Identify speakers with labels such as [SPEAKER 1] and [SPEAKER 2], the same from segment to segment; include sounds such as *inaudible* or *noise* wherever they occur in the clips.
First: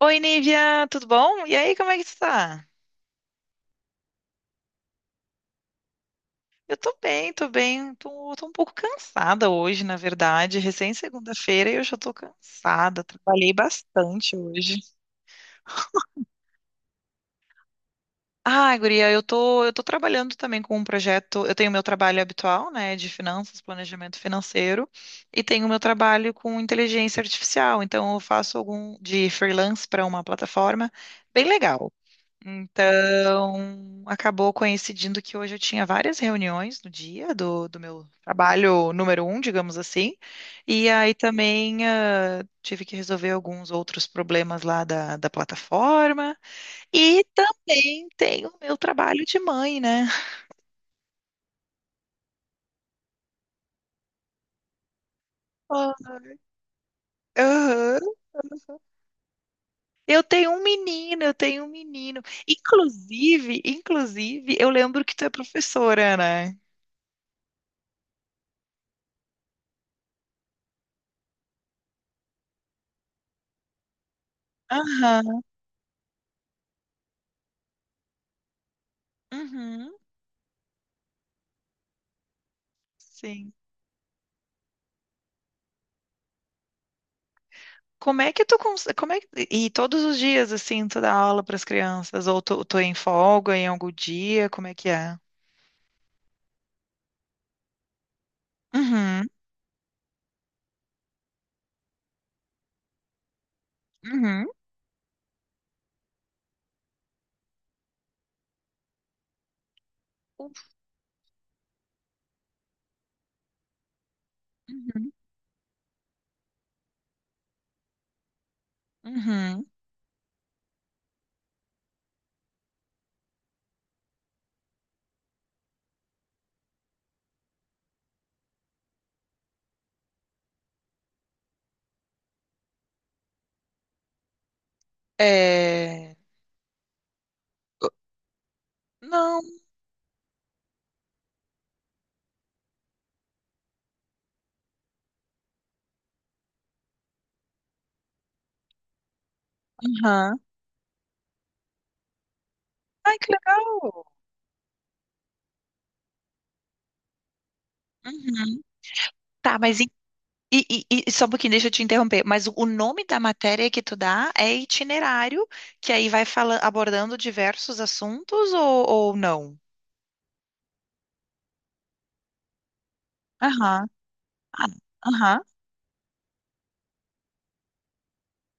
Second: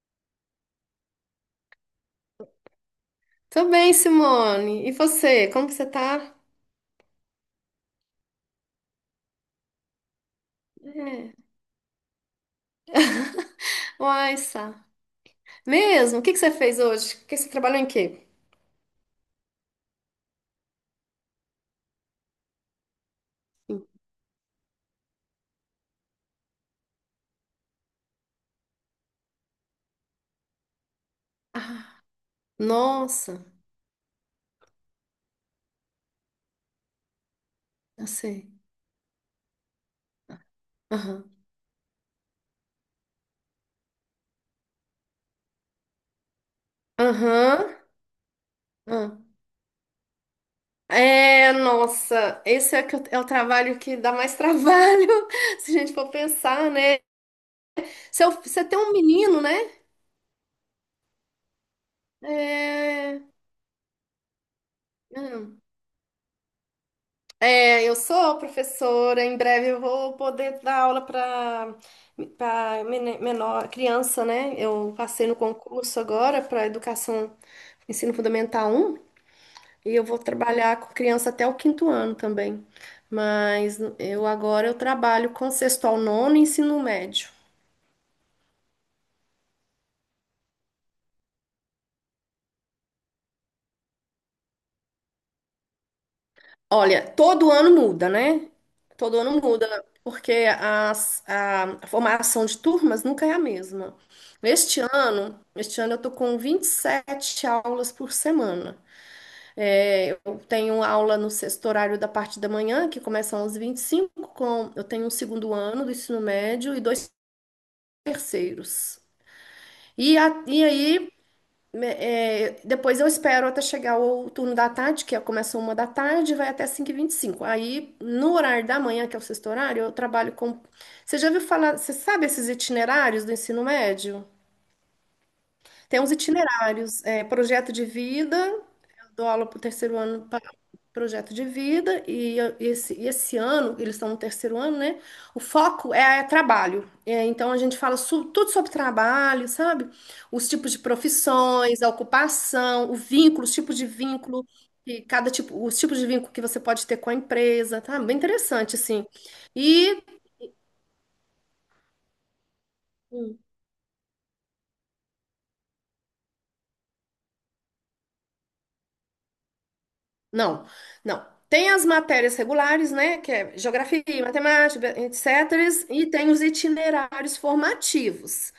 [SPEAKER 1] Oi, Nívia, tudo bom? E aí, como é que tu tá?
[SPEAKER 2] Tô bem, Simone. E você? Como que você tá?
[SPEAKER 1] Eu tô bem, tô bem. Tô um pouco cansada hoje, na verdade. Recém
[SPEAKER 2] É.
[SPEAKER 1] segunda-feira e eu já tô cansada. Trabalhei bastante
[SPEAKER 2] Uai, Sá.
[SPEAKER 1] hoje.
[SPEAKER 2] Mesmo? O que que você fez hoje? O que você trabalhou em quê?
[SPEAKER 1] Ah, guria, eu tô trabalhando também com um projeto. Eu tenho meu trabalho habitual, né, de finanças, planejamento financeiro, e tenho meu trabalho com inteligência artificial. Então, eu faço algum de freelance para uma plataforma bem legal.
[SPEAKER 2] Ah, nossa,
[SPEAKER 1] Então, acabou coincidindo que hoje eu tinha várias reuniões no dia do
[SPEAKER 2] eu
[SPEAKER 1] meu
[SPEAKER 2] sei.
[SPEAKER 1] trabalho número um, digamos assim. E aí
[SPEAKER 2] Aham.
[SPEAKER 1] também tive que resolver alguns outros problemas lá da plataforma. E
[SPEAKER 2] Aham.
[SPEAKER 1] também tenho o meu
[SPEAKER 2] Ah.
[SPEAKER 1] trabalho de mãe, né?
[SPEAKER 2] É, nossa, esse é, é o trabalho que dá mais trabalho, *laughs* se a gente
[SPEAKER 1] Ah.
[SPEAKER 2] for pensar, né?
[SPEAKER 1] Aham.
[SPEAKER 2] Se eu- Você tem um menino, né?
[SPEAKER 1] Eu tenho um menino, eu tenho um menino.
[SPEAKER 2] É.
[SPEAKER 1] Inclusive, inclusive, eu lembro que tu é
[SPEAKER 2] Ah.
[SPEAKER 1] professora, né?
[SPEAKER 2] É, eu sou professora, em breve eu vou poder dar aula para menor criança, né? Eu passei no
[SPEAKER 1] Aham.
[SPEAKER 2] concurso agora para educação ensino fundamental um
[SPEAKER 1] Uhum.
[SPEAKER 2] e eu vou trabalhar com criança até o quinto ano também.
[SPEAKER 1] Sim.
[SPEAKER 2] Mas eu agora eu trabalho com sexto ao nono e ensino médio.
[SPEAKER 1] Como é que tu cons... como é que... E todos os dias, assim, tu dá aula para as crianças? Ou tu é em folga em algum dia? Como é que é?
[SPEAKER 2] Olha, todo ano muda, né? Todo
[SPEAKER 1] Uhum,
[SPEAKER 2] ano muda, porque a formação de turmas nunca é a mesma.
[SPEAKER 1] uhum,
[SPEAKER 2] Este ano eu tô com 27 aulas por semana. É, eu tenho aula no sexto horário da parte da manhã, que começa às 25, com, eu tenho um
[SPEAKER 1] uhum,
[SPEAKER 2] segundo ano do ensino médio e dois terceiros.
[SPEAKER 1] uhum.
[SPEAKER 2] E, e aí depois eu espero até chegar o turno da tarde, que é, começa uma da tarde e vai até 5:25. Aí, no horário da manhã, que é o sexto horário, eu trabalho com. Você já ouviu falar? Você sabe esses itinerários do ensino médio? Tem uns
[SPEAKER 1] É...
[SPEAKER 2] itinerários, é, projeto de vida, eu dou
[SPEAKER 1] Não,
[SPEAKER 2] aula para o terceiro ano projeto de vida e esse ano, eles estão no terceiro ano, né? O foco é, trabalho. É, então a gente fala tudo sobre trabalho, sabe?
[SPEAKER 1] uhum.
[SPEAKER 2] Os tipos de profissões, a ocupação, o
[SPEAKER 1] Ai, que
[SPEAKER 2] vínculo, os
[SPEAKER 1] legal.
[SPEAKER 2] tipos de vínculo, e cada tipo, os tipos de vínculo que você pode ter com a empresa, tá? Bem
[SPEAKER 1] Uhum.
[SPEAKER 2] interessante, assim.
[SPEAKER 1] Tá, mas e,
[SPEAKER 2] E
[SPEAKER 1] e só um pouquinho, deixa eu te interromper. Mas o nome da matéria que tu dá é itinerário, que aí vai fala, abordando diversos assuntos ou não?
[SPEAKER 2] não, não. Tem as matérias regulares, né, que é
[SPEAKER 1] Aham,
[SPEAKER 2] geografia,
[SPEAKER 1] ah,
[SPEAKER 2] matemática,
[SPEAKER 1] aham.
[SPEAKER 2] etc., e tem os itinerários formativos.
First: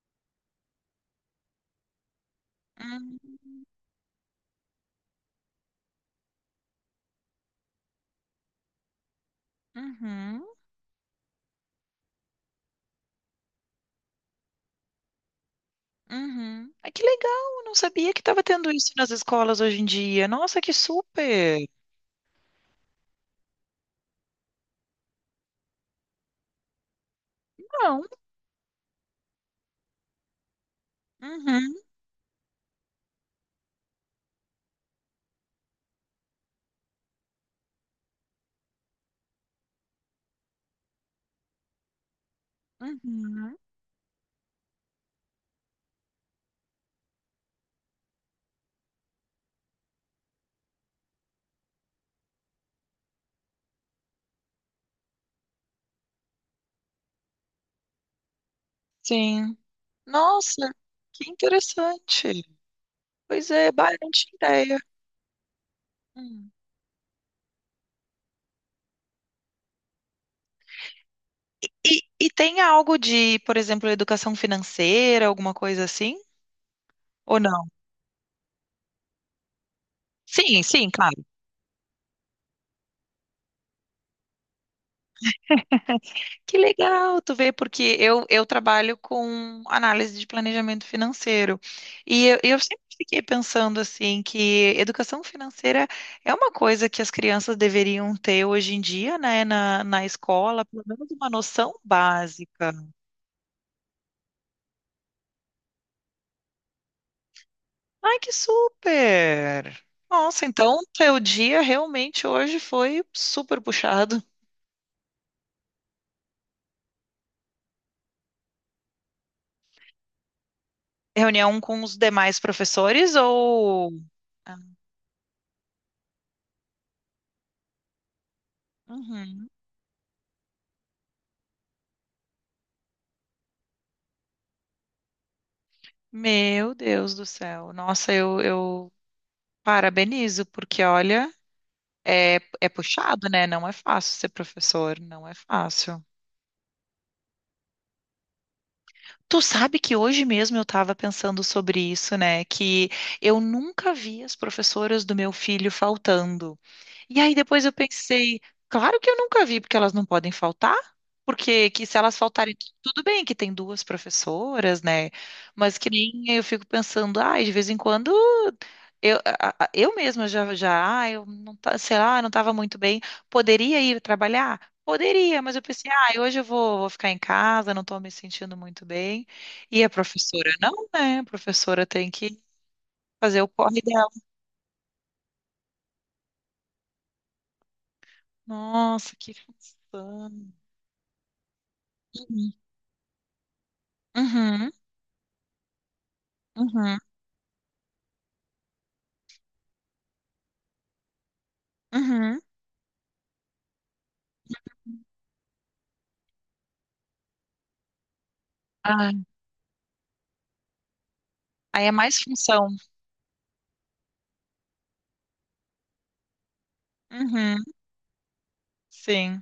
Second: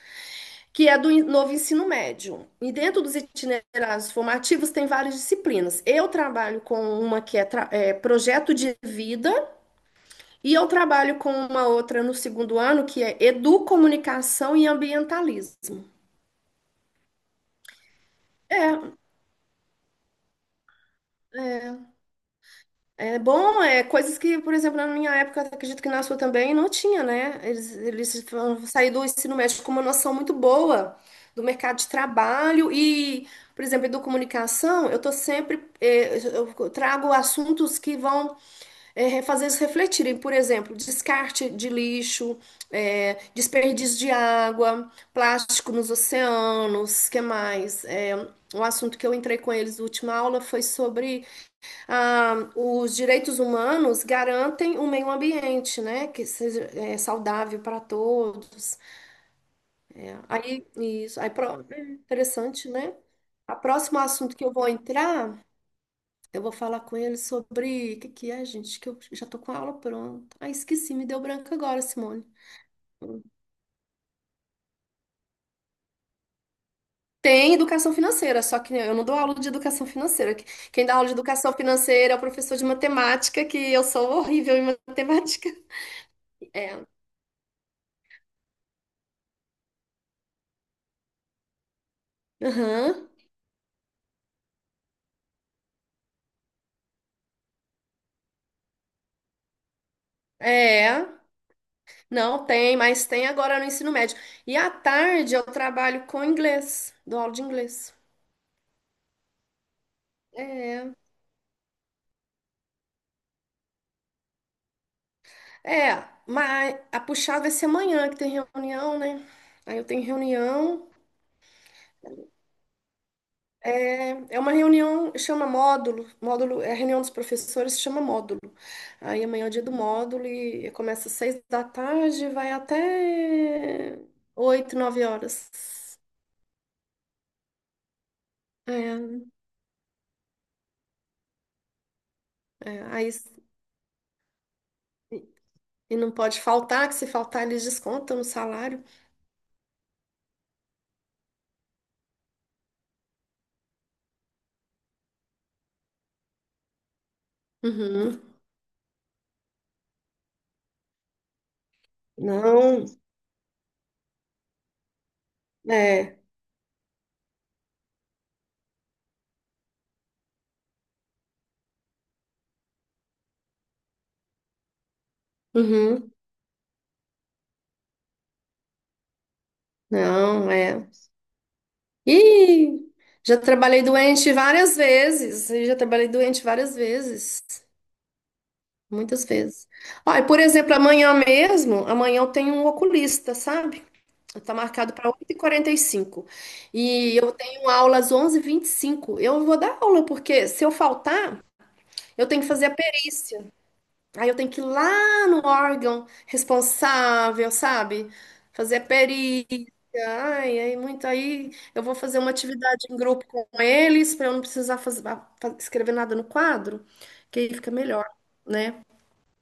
[SPEAKER 2] Que é do novo ensino médio. E dentro
[SPEAKER 1] Hum.
[SPEAKER 2] dos itinerários formativos tem várias disciplinas. Eu trabalho com uma que é, projeto de vida
[SPEAKER 1] Uhum.
[SPEAKER 2] e eu trabalho com uma outra no segundo ano que é educomunicação e ambientalismo.
[SPEAKER 1] Uhum. Ai, que legal, eu não sabia que estava tendo isso nas escolas hoje em dia. Nossa, que super!
[SPEAKER 2] É bom, é coisas que, por exemplo, na minha época, acredito que na sua também não tinha, né? Eles,
[SPEAKER 1] Não.
[SPEAKER 2] eles vão sair do ensino médio com uma noção muito boa do
[SPEAKER 1] Uhum.
[SPEAKER 2] mercado de trabalho e, por exemplo, educomunicação, eu tô sempre, eu trago assuntos que vão fazer eles refletirem, por exemplo, descarte de lixo,
[SPEAKER 1] Uhum.
[SPEAKER 2] desperdício de água, plástico nos oceanos, que mais? É, um assunto que eu entrei com eles na última aula foi sobre os direitos humanos garantem um meio ambiente, né? Que seja saudável para todos.
[SPEAKER 1] Sim.
[SPEAKER 2] É, aí,
[SPEAKER 1] Nossa,
[SPEAKER 2] isso,
[SPEAKER 1] que
[SPEAKER 2] aí, é
[SPEAKER 1] interessante.
[SPEAKER 2] interessante, né?
[SPEAKER 1] Pois
[SPEAKER 2] O
[SPEAKER 1] é, bah,
[SPEAKER 2] próximo
[SPEAKER 1] eu não tinha
[SPEAKER 2] assunto que eu vou
[SPEAKER 1] ideia.
[SPEAKER 2] entrar eu
[SPEAKER 1] Hum.
[SPEAKER 2] vou falar com ele sobre o que que é, gente, que eu já tô com a aula pronta. Ah, esqueci, me deu branco agora, Simone.
[SPEAKER 1] E tem algo de, por exemplo, educação financeira, alguma coisa assim? Ou
[SPEAKER 2] Tem
[SPEAKER 1] não?
[SPEAKER 2] educação financeira, só que eu não dou aula de educação financeira.
[SPEAKER 1] Sim,
[SPEAKER 2] Quem
[SPEAKER 1] sim,
[SPEAKER 2] dá aula de
[SPEAKER 1] claro.
[SPEAKER 2] educação financeira é o professor de matemática, que eu sou horrível em matemática.
[SPEAKER 1] Que
[SPEAKER 2] É.
[SPEAKER 1] legal, tu vê, porque eu trabalho com análise de planejamento financeiro. E eu sempre
[SPEAKER 2] Aham.
[SPEAKER 1] fiquei pensando assim que educação financeira é uma coisa que as crianças deveriam ter hoje em dia, né, na escola, pelo
[SPEAKER 2] É.
[SPEAKER 1] menos uma noção
[SPEAKER 2] Não
[SPEAKER 1] básica.
[SPEAKER 2] tem, mas tem agora no ensino médio. E à tarde eu trabalho com inglês, dou aula de inglês.
[SPEAKER 1] Ai, que super! Nossa, então teu dia realmente hoje foi super puxado.
[SPEAKER 2] É, mas a puxada vai ser amanhã, que tem reunião, né? Aí eu tenho reunião.
[SPEAKER 1] Reunião com os demais professores ou.
[SPEAKER 2] É uma
[SPEAKER 1] Ah,
[SPEAKER 2] reunião, chama módulo. Módulo é a reunião dos professores, chama módulo. Aí amanhã é
[SPEAKER 1] uhum.
[SPEAKER 2] o dia do módulo e começa às seis da tarde, vai até oito, nove horas.
[SPEAKER 1] Meu Deus do céu. Nossa, eu
[SPEAKER 2] É,
[SPEAKER 1] parabenizo, porque olha, é, é
[SPEAKER 2] é, aí,
[SPEAKER 1] puxado, né? Não é fácil ser professor, não é
[SPEAKER 2] e
[SPEAKER 1] fácil.
[SPEAKER 2] não pode faltar, que se faltar eles descontam no salário.
[SPEAKER 1] Tu sabe que hoje mesmo eu estava pensando sobre isso, né? Que eu nunca vi as professoras do meu filho faltando. E aí depois eu
[SPEAKER 2] Uhum.
[SPEAKER 1] pensei, claro que eu nunca vi, porque elas não podem faltar. Porque que se elas faltarem,
[SPEAKER 2] Não,
[SPEAKER 1] tudo bem que tem duas professoras, né? Mas que
[SPEAKER 2] é.
[SPEAKER 1] nem eu fico pensando, ai, de vez em quando eu mesma eu não tá, sei lá, não estava muito bem. Poderia ir trabalhar? Poderia, mas eu pensei,
[SPEAKER 2] Uhum.
[SPEAKER 1] ah, hoje eu vou ficar em casa, não estou me sentindo muito bem. E a
[SPEAKER 2] Não,
[SPEAKER 1] professora não,
[SPEAKER 2] é.
[SPEAKER 1] né? A professora tem que
[SPEAKER 2] E já
[SPEAKER 1] fazer o corre
[SPEAKER 2] trabalhei
[SPEAKER 1] dela.
[SPEAKER 2] doente várias vezes, e já trabalhei doente várias vezes.
[SPEAKER 1] Nossa,
[SPEAKER 2] Muitas
[SPEAKER 1] que
[SPEAKER 2] vezes. Olha, por
[SPEAKER 1] função.
[SPEAKER 2] exemplo, amanhã mesmo, amanhã eu
[SPEAKER 1] Uhum.
[SPEAKER 2] tenho um oculista, sabe? Está
[SPEAKER 1] Uhum.
[SPEAKER 2] marcado para oito e quarenta e cinco.
[SPEAKER 1] Uhum,
[SPEAKER 2] E eu tenho aula às 11:25. Eu vou dar aula, porque se eu faltar, eu
[SPEAKER 1] uhum.
[SPEAKER 2] tenho que fazer a perícia. Aí eu tenho que ir lá no órgão responsável, sabe? Fazer a
[SPEAKER 1] Ah,
[SPEAKER 2] perícia. Ai, aí muito aí. Eu
[SPEAKER 1] aí é
[SPEAKER 2] vou
[SPEAKER 1] mais
[SPEAKER 2] fazer uma
[SPEAKER 1] função.
[SPEAKER 2] atividade em grupo com eles, para eu não precisar escrever nada no quadro, que aí
[SPEAKER 1] Uhum,
[SPEAKER 2] fica melhor, né?
[SPEAKER 1] sim.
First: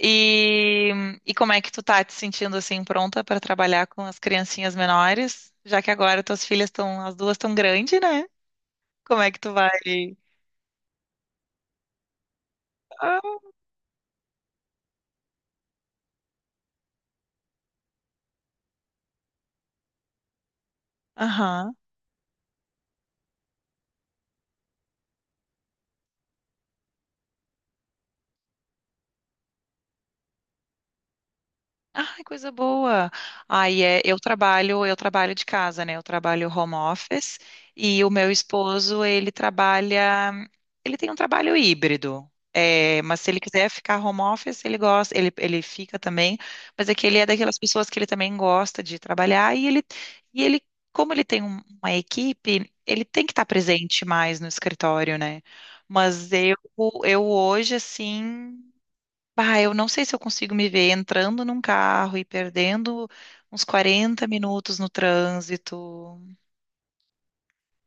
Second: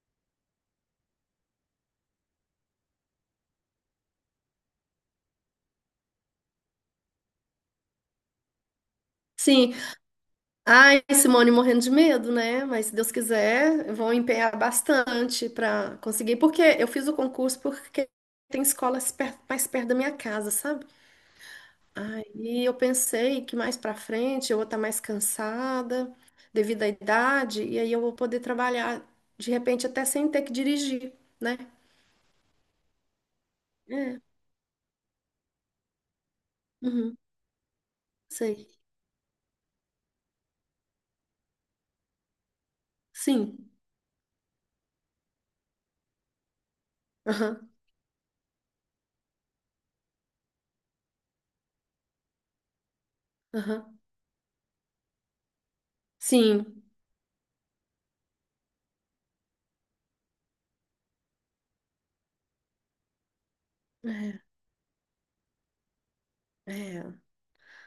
[SPEAKER 1] E, e como é que tu tá te sentindo assim pronta para trabalhar com as criancinhas menores? Já que agora tuas filhas estão, as duas estão grandes, né? Como é que tu vai?
[SPEAKER 2] Sim, ai, Simone, morrendo de medo, né? Mas se Deus
[SPEAKER 1] Ah.
[SPEAKER 2] quiser, eu vou empenhar bastante para conseguir. Porque eu fiz o concurso porque tem escolas mais perto da minha casa, sabe?
[SPEAKER 1] Aham.
[SPEAKER 2] Aí eu pensei que mais para frente eu vou estar mais cansada devido à idade, e aí eu vou poder trabalhar de repente até sem ter que dirigir, né?
[SPEAKER 1] Ai, coisa boa. Aí é,
[SPEAKER 2] É,
[SPEAKER 1] eu trabalho de casa, né? Eu trabalho home
[SPEAKER 2] uhum,
[SPEAKER 1] office e o meu
[SPEAKER 2] sei.
[SPEAKER 1] esposo, ele trabalha, ele tem um trabalho híbrido. É, mas se ele quiser
[SPEAKER 2] Sim.
[SPEAKER 1] ficar home office, ele gosta, ele fica também, mas é que ele é daquelas
[SPEAKER 2] Aham,
[SPEAKER 1] pessoas que ele também gosta de trabalhar e ele, como ele tem uma equipe, ele tem que estar
[SPEAKER 2] aham.
[SPEAKER 1] presente mais no escritório, né? Mas
[SPEAKER 2] Sim.
[SPEAKER 1] eu hoje, assim. Bah, eu não sei se eu consigo me ver entrando num carro e perdendo uns quarenta
[SPEAKER 2] É,
[SPEAKER 1] minutos no trânsito.
[SPEAKER 2] é,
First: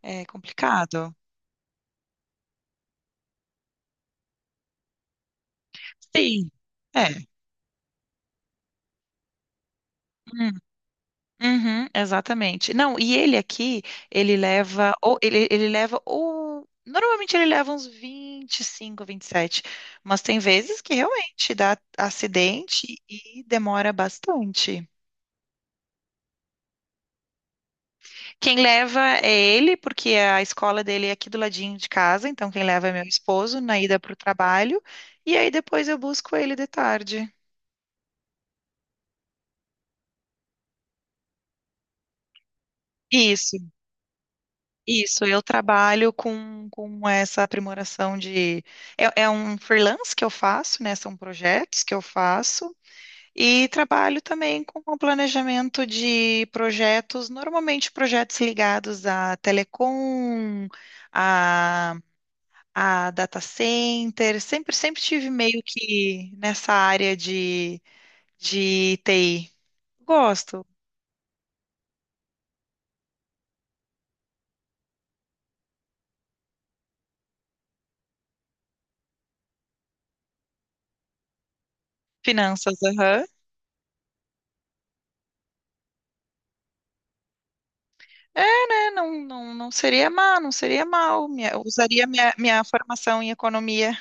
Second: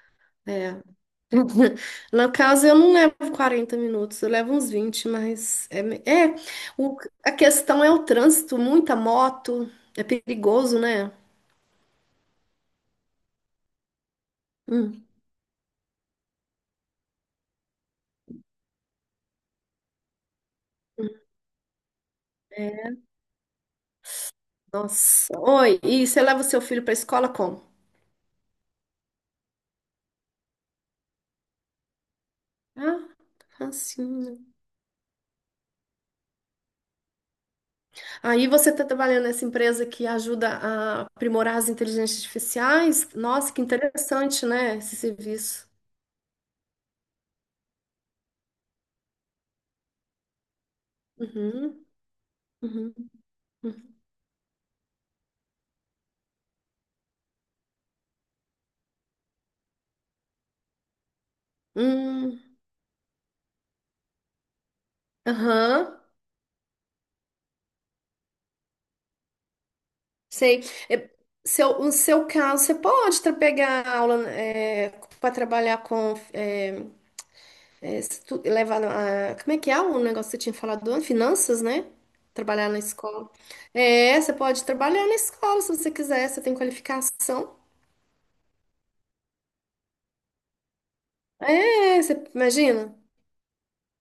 [SPEAKER 1] É
[SPEAKER 2] é.
[SPEAKER 1] complicado.
[SPEAKER 2] *laughs* No caso, eu não levo 40 minutos, eu levo uns 20, mas
[SPEAKER 1] Sim.
[SPEAKER 2] o-
[SPEAKER 1] É.
[SPEAKER 2] a questão é o trânsito, muita moto, é
[SPEAKER 1] Hum,
[SPEAKER 2] perigoso, né?
[SPEAKER 1] uhum, exatamente. Não, e ele aqui,
[SPEAKER 2] Hum,
[SPEAKER 1] ele leva, ou normalmente ele leva uns 25, sete, mas tem vezes que realmente dá acidente
[SPEAKER 2] é,
[SPEAKER 1] e demora bastante.
[SPEAKER 2] nossa. Oi, e você leva o seu filho para a escola como?
[SPEAKER 1] Quem leva é ele, porque a escola dele é aqui do ladinho de casa, então quem leva é
[SPEAKER 2] Ah,
[SPEAKER 1] meu esposo na ida para o
[SPEAKER 2] facinho.
[SPEAKER 1] trabalho, e aí depois eu busco ele de tarde.
[SPEAKER 2] Aí você está trabalhando nessa empresa que ajuda a aprimorar as inteligências artificiais? Nossa,
[SPEAKER 1] Isso,
[SPEAKER 2] que interessante, né? Esse
[SPEAKER 1] isso, eu
[SPEAKER 2] serviço.
[SPEAKER 1] trabalho com essa aprimoração de. É, é um freelance que eu faço, né? São projetos
[SPEAKER 2] Uhum,
[SPEAKER 1] que eu faço,
[SPEAKER 2] uhum,
[SPEAKER 1] e
[SPEAKER 2] uhum.
[SPEAKER 1] trabalho também com o planejamento de projetos, normalmente projetos ligados a telecom,
[SPEAKER 2] Hum,
[SPEAKER 1] a data center, sempre, sempre tive meio
[SPEAKER 2] aham.
[SPEAKER 1] que nessa área de TI.
[SPEAKER 2] Sei.
[SPEAKER 1] Gosto.
[SPEAKER 2] É, no seu caso, você pode pegar aula para trabalhar com. Se levar como é que é o negócio que você tinha falado, antes? Finanças, né? Trabalhar
[SPEAKER 1] Finanças,
[SPEAKER 2] na
[SPEAKER 1] aham.
[SPEAKER 2] escola. É, você pode trabalhar na escola se você quiser, você tem qualificação.
[SPEAKER 1] É, né? Não, não, não seria mal, não seria mal. Eu
[SPEAKER 2] É,
[SPEAKER 1] usaria
[SPEAKER 2] você
[SPEAKER 1] minha
[SPEAKER 2] imagina?
[SPEAKER 1] formação em economia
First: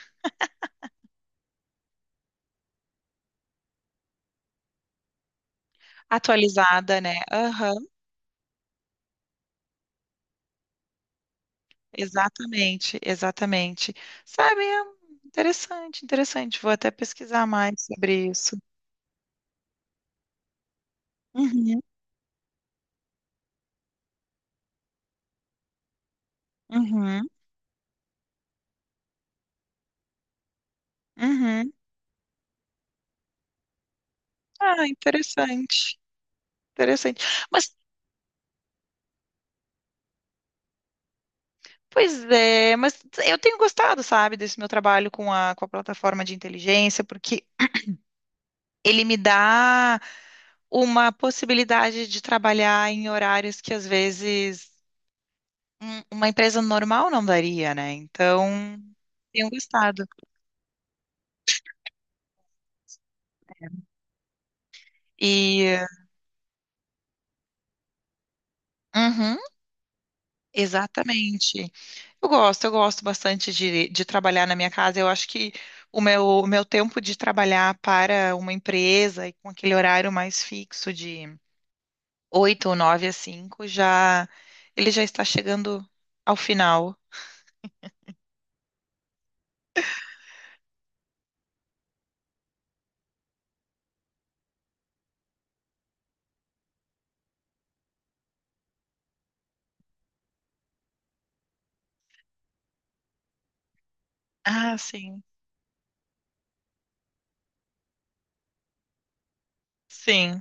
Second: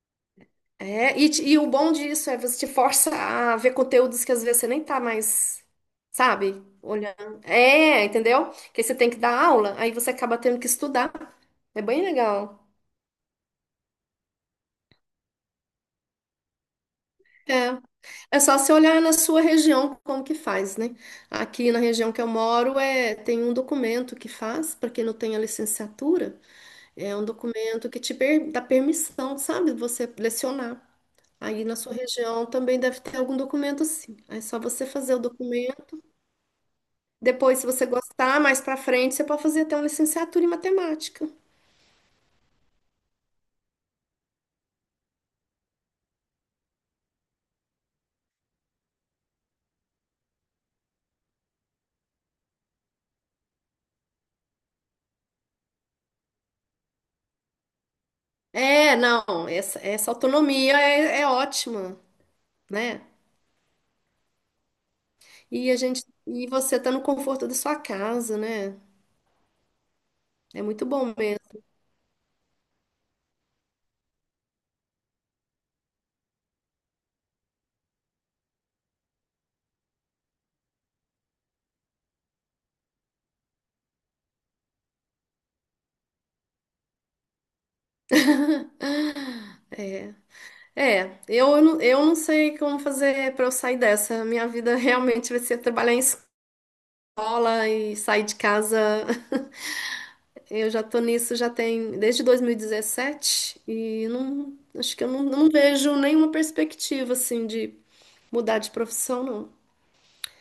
[SPEAKER 2] É, e o bom disso é você te força a ver conteúdos que às vezes você nem tá mais, sabe,
[SPEAKER 1] atualizada, né?
[SPEAKER 2] olhando.
[SPEAKER 1] Aham,
[SPEAKER 2] É, entendeu? Que você tem que dar aula, aí você acaba tendo que estudar. É bem legal.
[SPEAKER 1] exatamente, exatamente. Sabe, é interessante, interessante. Vou até pesquisar
[SPEAKER 2] É.
[SPEAKER 1] mais sobre
[SPEAKER 2] É
[SPEAKER 1] isso.
[SPEAKER 2] só você olhar na sua região como que faz, né? Aqui na
[SPEAKER 1] Uhum,
[SPEAKER 2] região que eu moro é tem um documento que faz para quem não tem a licenciatura, é um
[SPEAKER 1] uhum,
[SPEAKER 2] documento que te dá permissão, sabe, de você lecionar. Aí
[SPEAKER 1] uhum.
[SPEAKER 2] na sua região também deve ter algum documento assim. Aí é só
[SPEAKER 1] Ah,
[SPEAKER 2] você fazer o documento.
[SPEAKER 1] interessante, interessante.
[SPEAKER 2] Depois, se
[SPEAKER 1] Mas
[SPEAKER 2] você gostar, mais pra frente, você pode fazer até uma licenciatura em matemática.
[SPEAKER 1] pois é, mas eu tenho gostado, sabe, desse meu trabalho com a plataforma de inteligência, porque ele me dá uma possibilidade de trabalhar em horários que às vezes uma empresa normal não daria, né? Então,
[SPEAKER 2] É, não,
[SPEAKER 1] tenho
[SPEAKER 2] essa,
[SPEAKER 1] gostado.
[SPEAKER 2] essa autonomia é ótima, né? E
[SPEAKER 1] E,
[SPEAKER 2] a gente, e você tá no conforto da sua casa, né?
[SPEAKER 1] uhum,
[SPEAKER 2] É muito bom mesmo.
[SPEAKER 1] exatamente. Eu gosto bastante de trabalhar na minha casa. Eu acho que o meu tempo de trabalhar para uma empresa e com aquele horário mais fixo de 8 ou 9 às 5, já ele já está chegando ao final.
[SPEAKER 2] *laughs* É, eu, eu não sei como fazer pra eu sair dessa. Minha vida realmente vai ser trabalhar em escola e sair de casa. Eu já tô nisso já tem desde 2017 e dezessete e não
[SPEAKER 1] Ah,
[SPEAKER 2] acho que eu
[SPEAKER 1] sim,
[SPEAKER 2] não, não vejo nenhuma perspectiva assim de mudar de profissão, não.
[SPEAKER 1] sim.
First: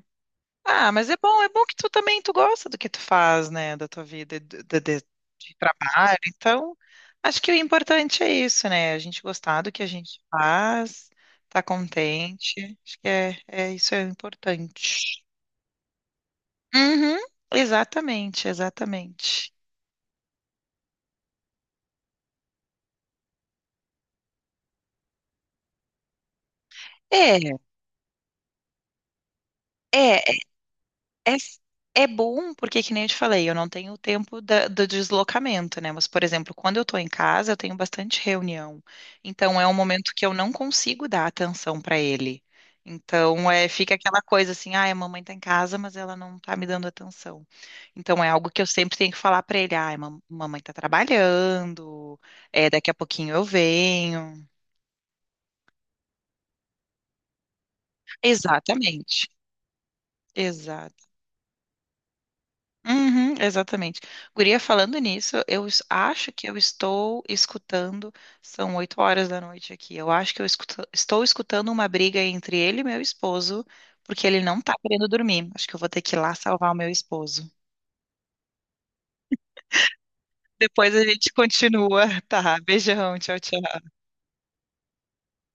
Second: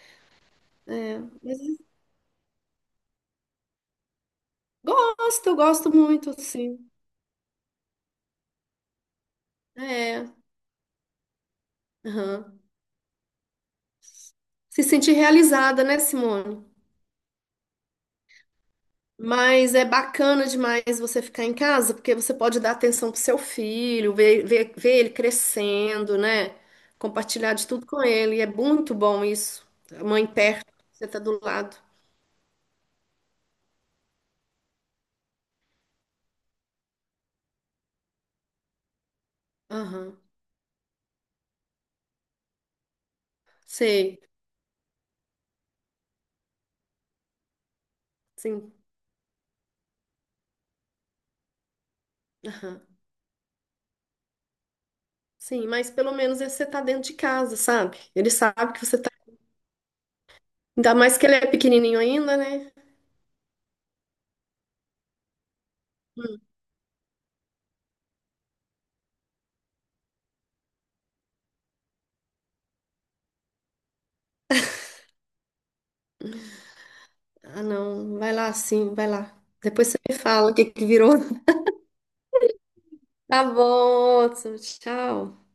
[SPEAKER 1] Ah, mas
[SPEAKER 2] É,
[SPEAKER 1] é
[SPEAKER 2] mas
[SPEAKER 1] bom que tu também tu gosta do que tu faz, né, da tua vida,
[SPEAKER 2] gosto, eu
[SPEAKER 1] de
[SPEAKER 2] gosto
[SPEAKER 1] trabalho.
[SPEAKER 2] muito,
[SPEAKER 1] Então,
[SPEAKER 2] assim.
[SPEAKER 1] acho que o importante é isso, né? A gente gostar do que a gente
[SPEAKER 2] É,
[SPEAKER 1] faz, tá
[SPEAKER 2] aham.
[SPEAKER 1] contente. Acho que é, é isso é
[SPEAKER 2] Se sentir
[SPEAKER 1] importante.
[SPEAKER 2] realizada, né, Simone?
[SPEAKER 1] Uhum, exatamente, exatamente.
[SPEAKER 2] Mas é bacana demais você ficar em casa, porque você pode dar atenção pro seu filho, ver ele crescendo, né?
[SPEAKER 1] É,
[SPEAKER 2] Compartilhar de tudo com ele. E é muito bom isso. A mãe
[SPEAKER 1] é,
[SPEAKER 2] perto, você tá
[SPEAKER 1] é,
[SPEAKER 2] do lado.
[SPEAKER 1] é bom, porque que nem eu te falei, eu não tenho o tempo do deslocamento, né? Mas, por exemplo, quando eu tô em casa, eu tenho bastante reunião. Então, é um momento
[SPEAKER 2] Aham.
[SPEAKER 1] que eu não consigo dar atenção para ele. Então, é, fica
[SPEAKER 2] Sei,
[SPEAKER 1] aquela coisa assim, ah, a mamãe tá em casa, mas ela não tá me dando atenção. Então, é algo que eu
[SPEAKER 2] sim,
[SPEAKER 1] sempre tenho que falar para ele, ah, mamãe tá trabalhando, é,
[SPEAKER 2] aham.
[SPEAKER 1] daqui a pouquinho eu venho.
[SPEAKER 2] Sim, mas pelo menos esse você tá dentro de casa, sabe? Ele sabe que você tá.
[SPEAKER 1] Exatamente.
[SPEAKER 2] Ainda mais que ele é pequenininho ainda, né?
[SPEAKER 1] Uhum, exatamente. Guria, falando nisso, acho
[SPEAKER 2] Hum.
[SPEAKER 1] que eu estou escutando, são 8 horas da noite aqui, eu acho que estou escutando uma briga entre ele e meu esposo, porque ele não tá querendo dormir. Acho que eu vou ter que ir lá salvar o meu esposo.
[SPEAKER 2] Ah, não, vai lá sim, vai lá. Depois você me fala o que que
[SPEAKER 1] Depois a
[SPEAKER 2] virou.
[SPEAKER 1] gente
[SPEAKER 2] *laughs*
[SPEAKER 1] continua, *laughs* tá? Beijão, tchau,
[SPEAKER 2] Tá
[SPEAKER 1] tchau.
[SPEAKER 2] bom, Hudson, tchau.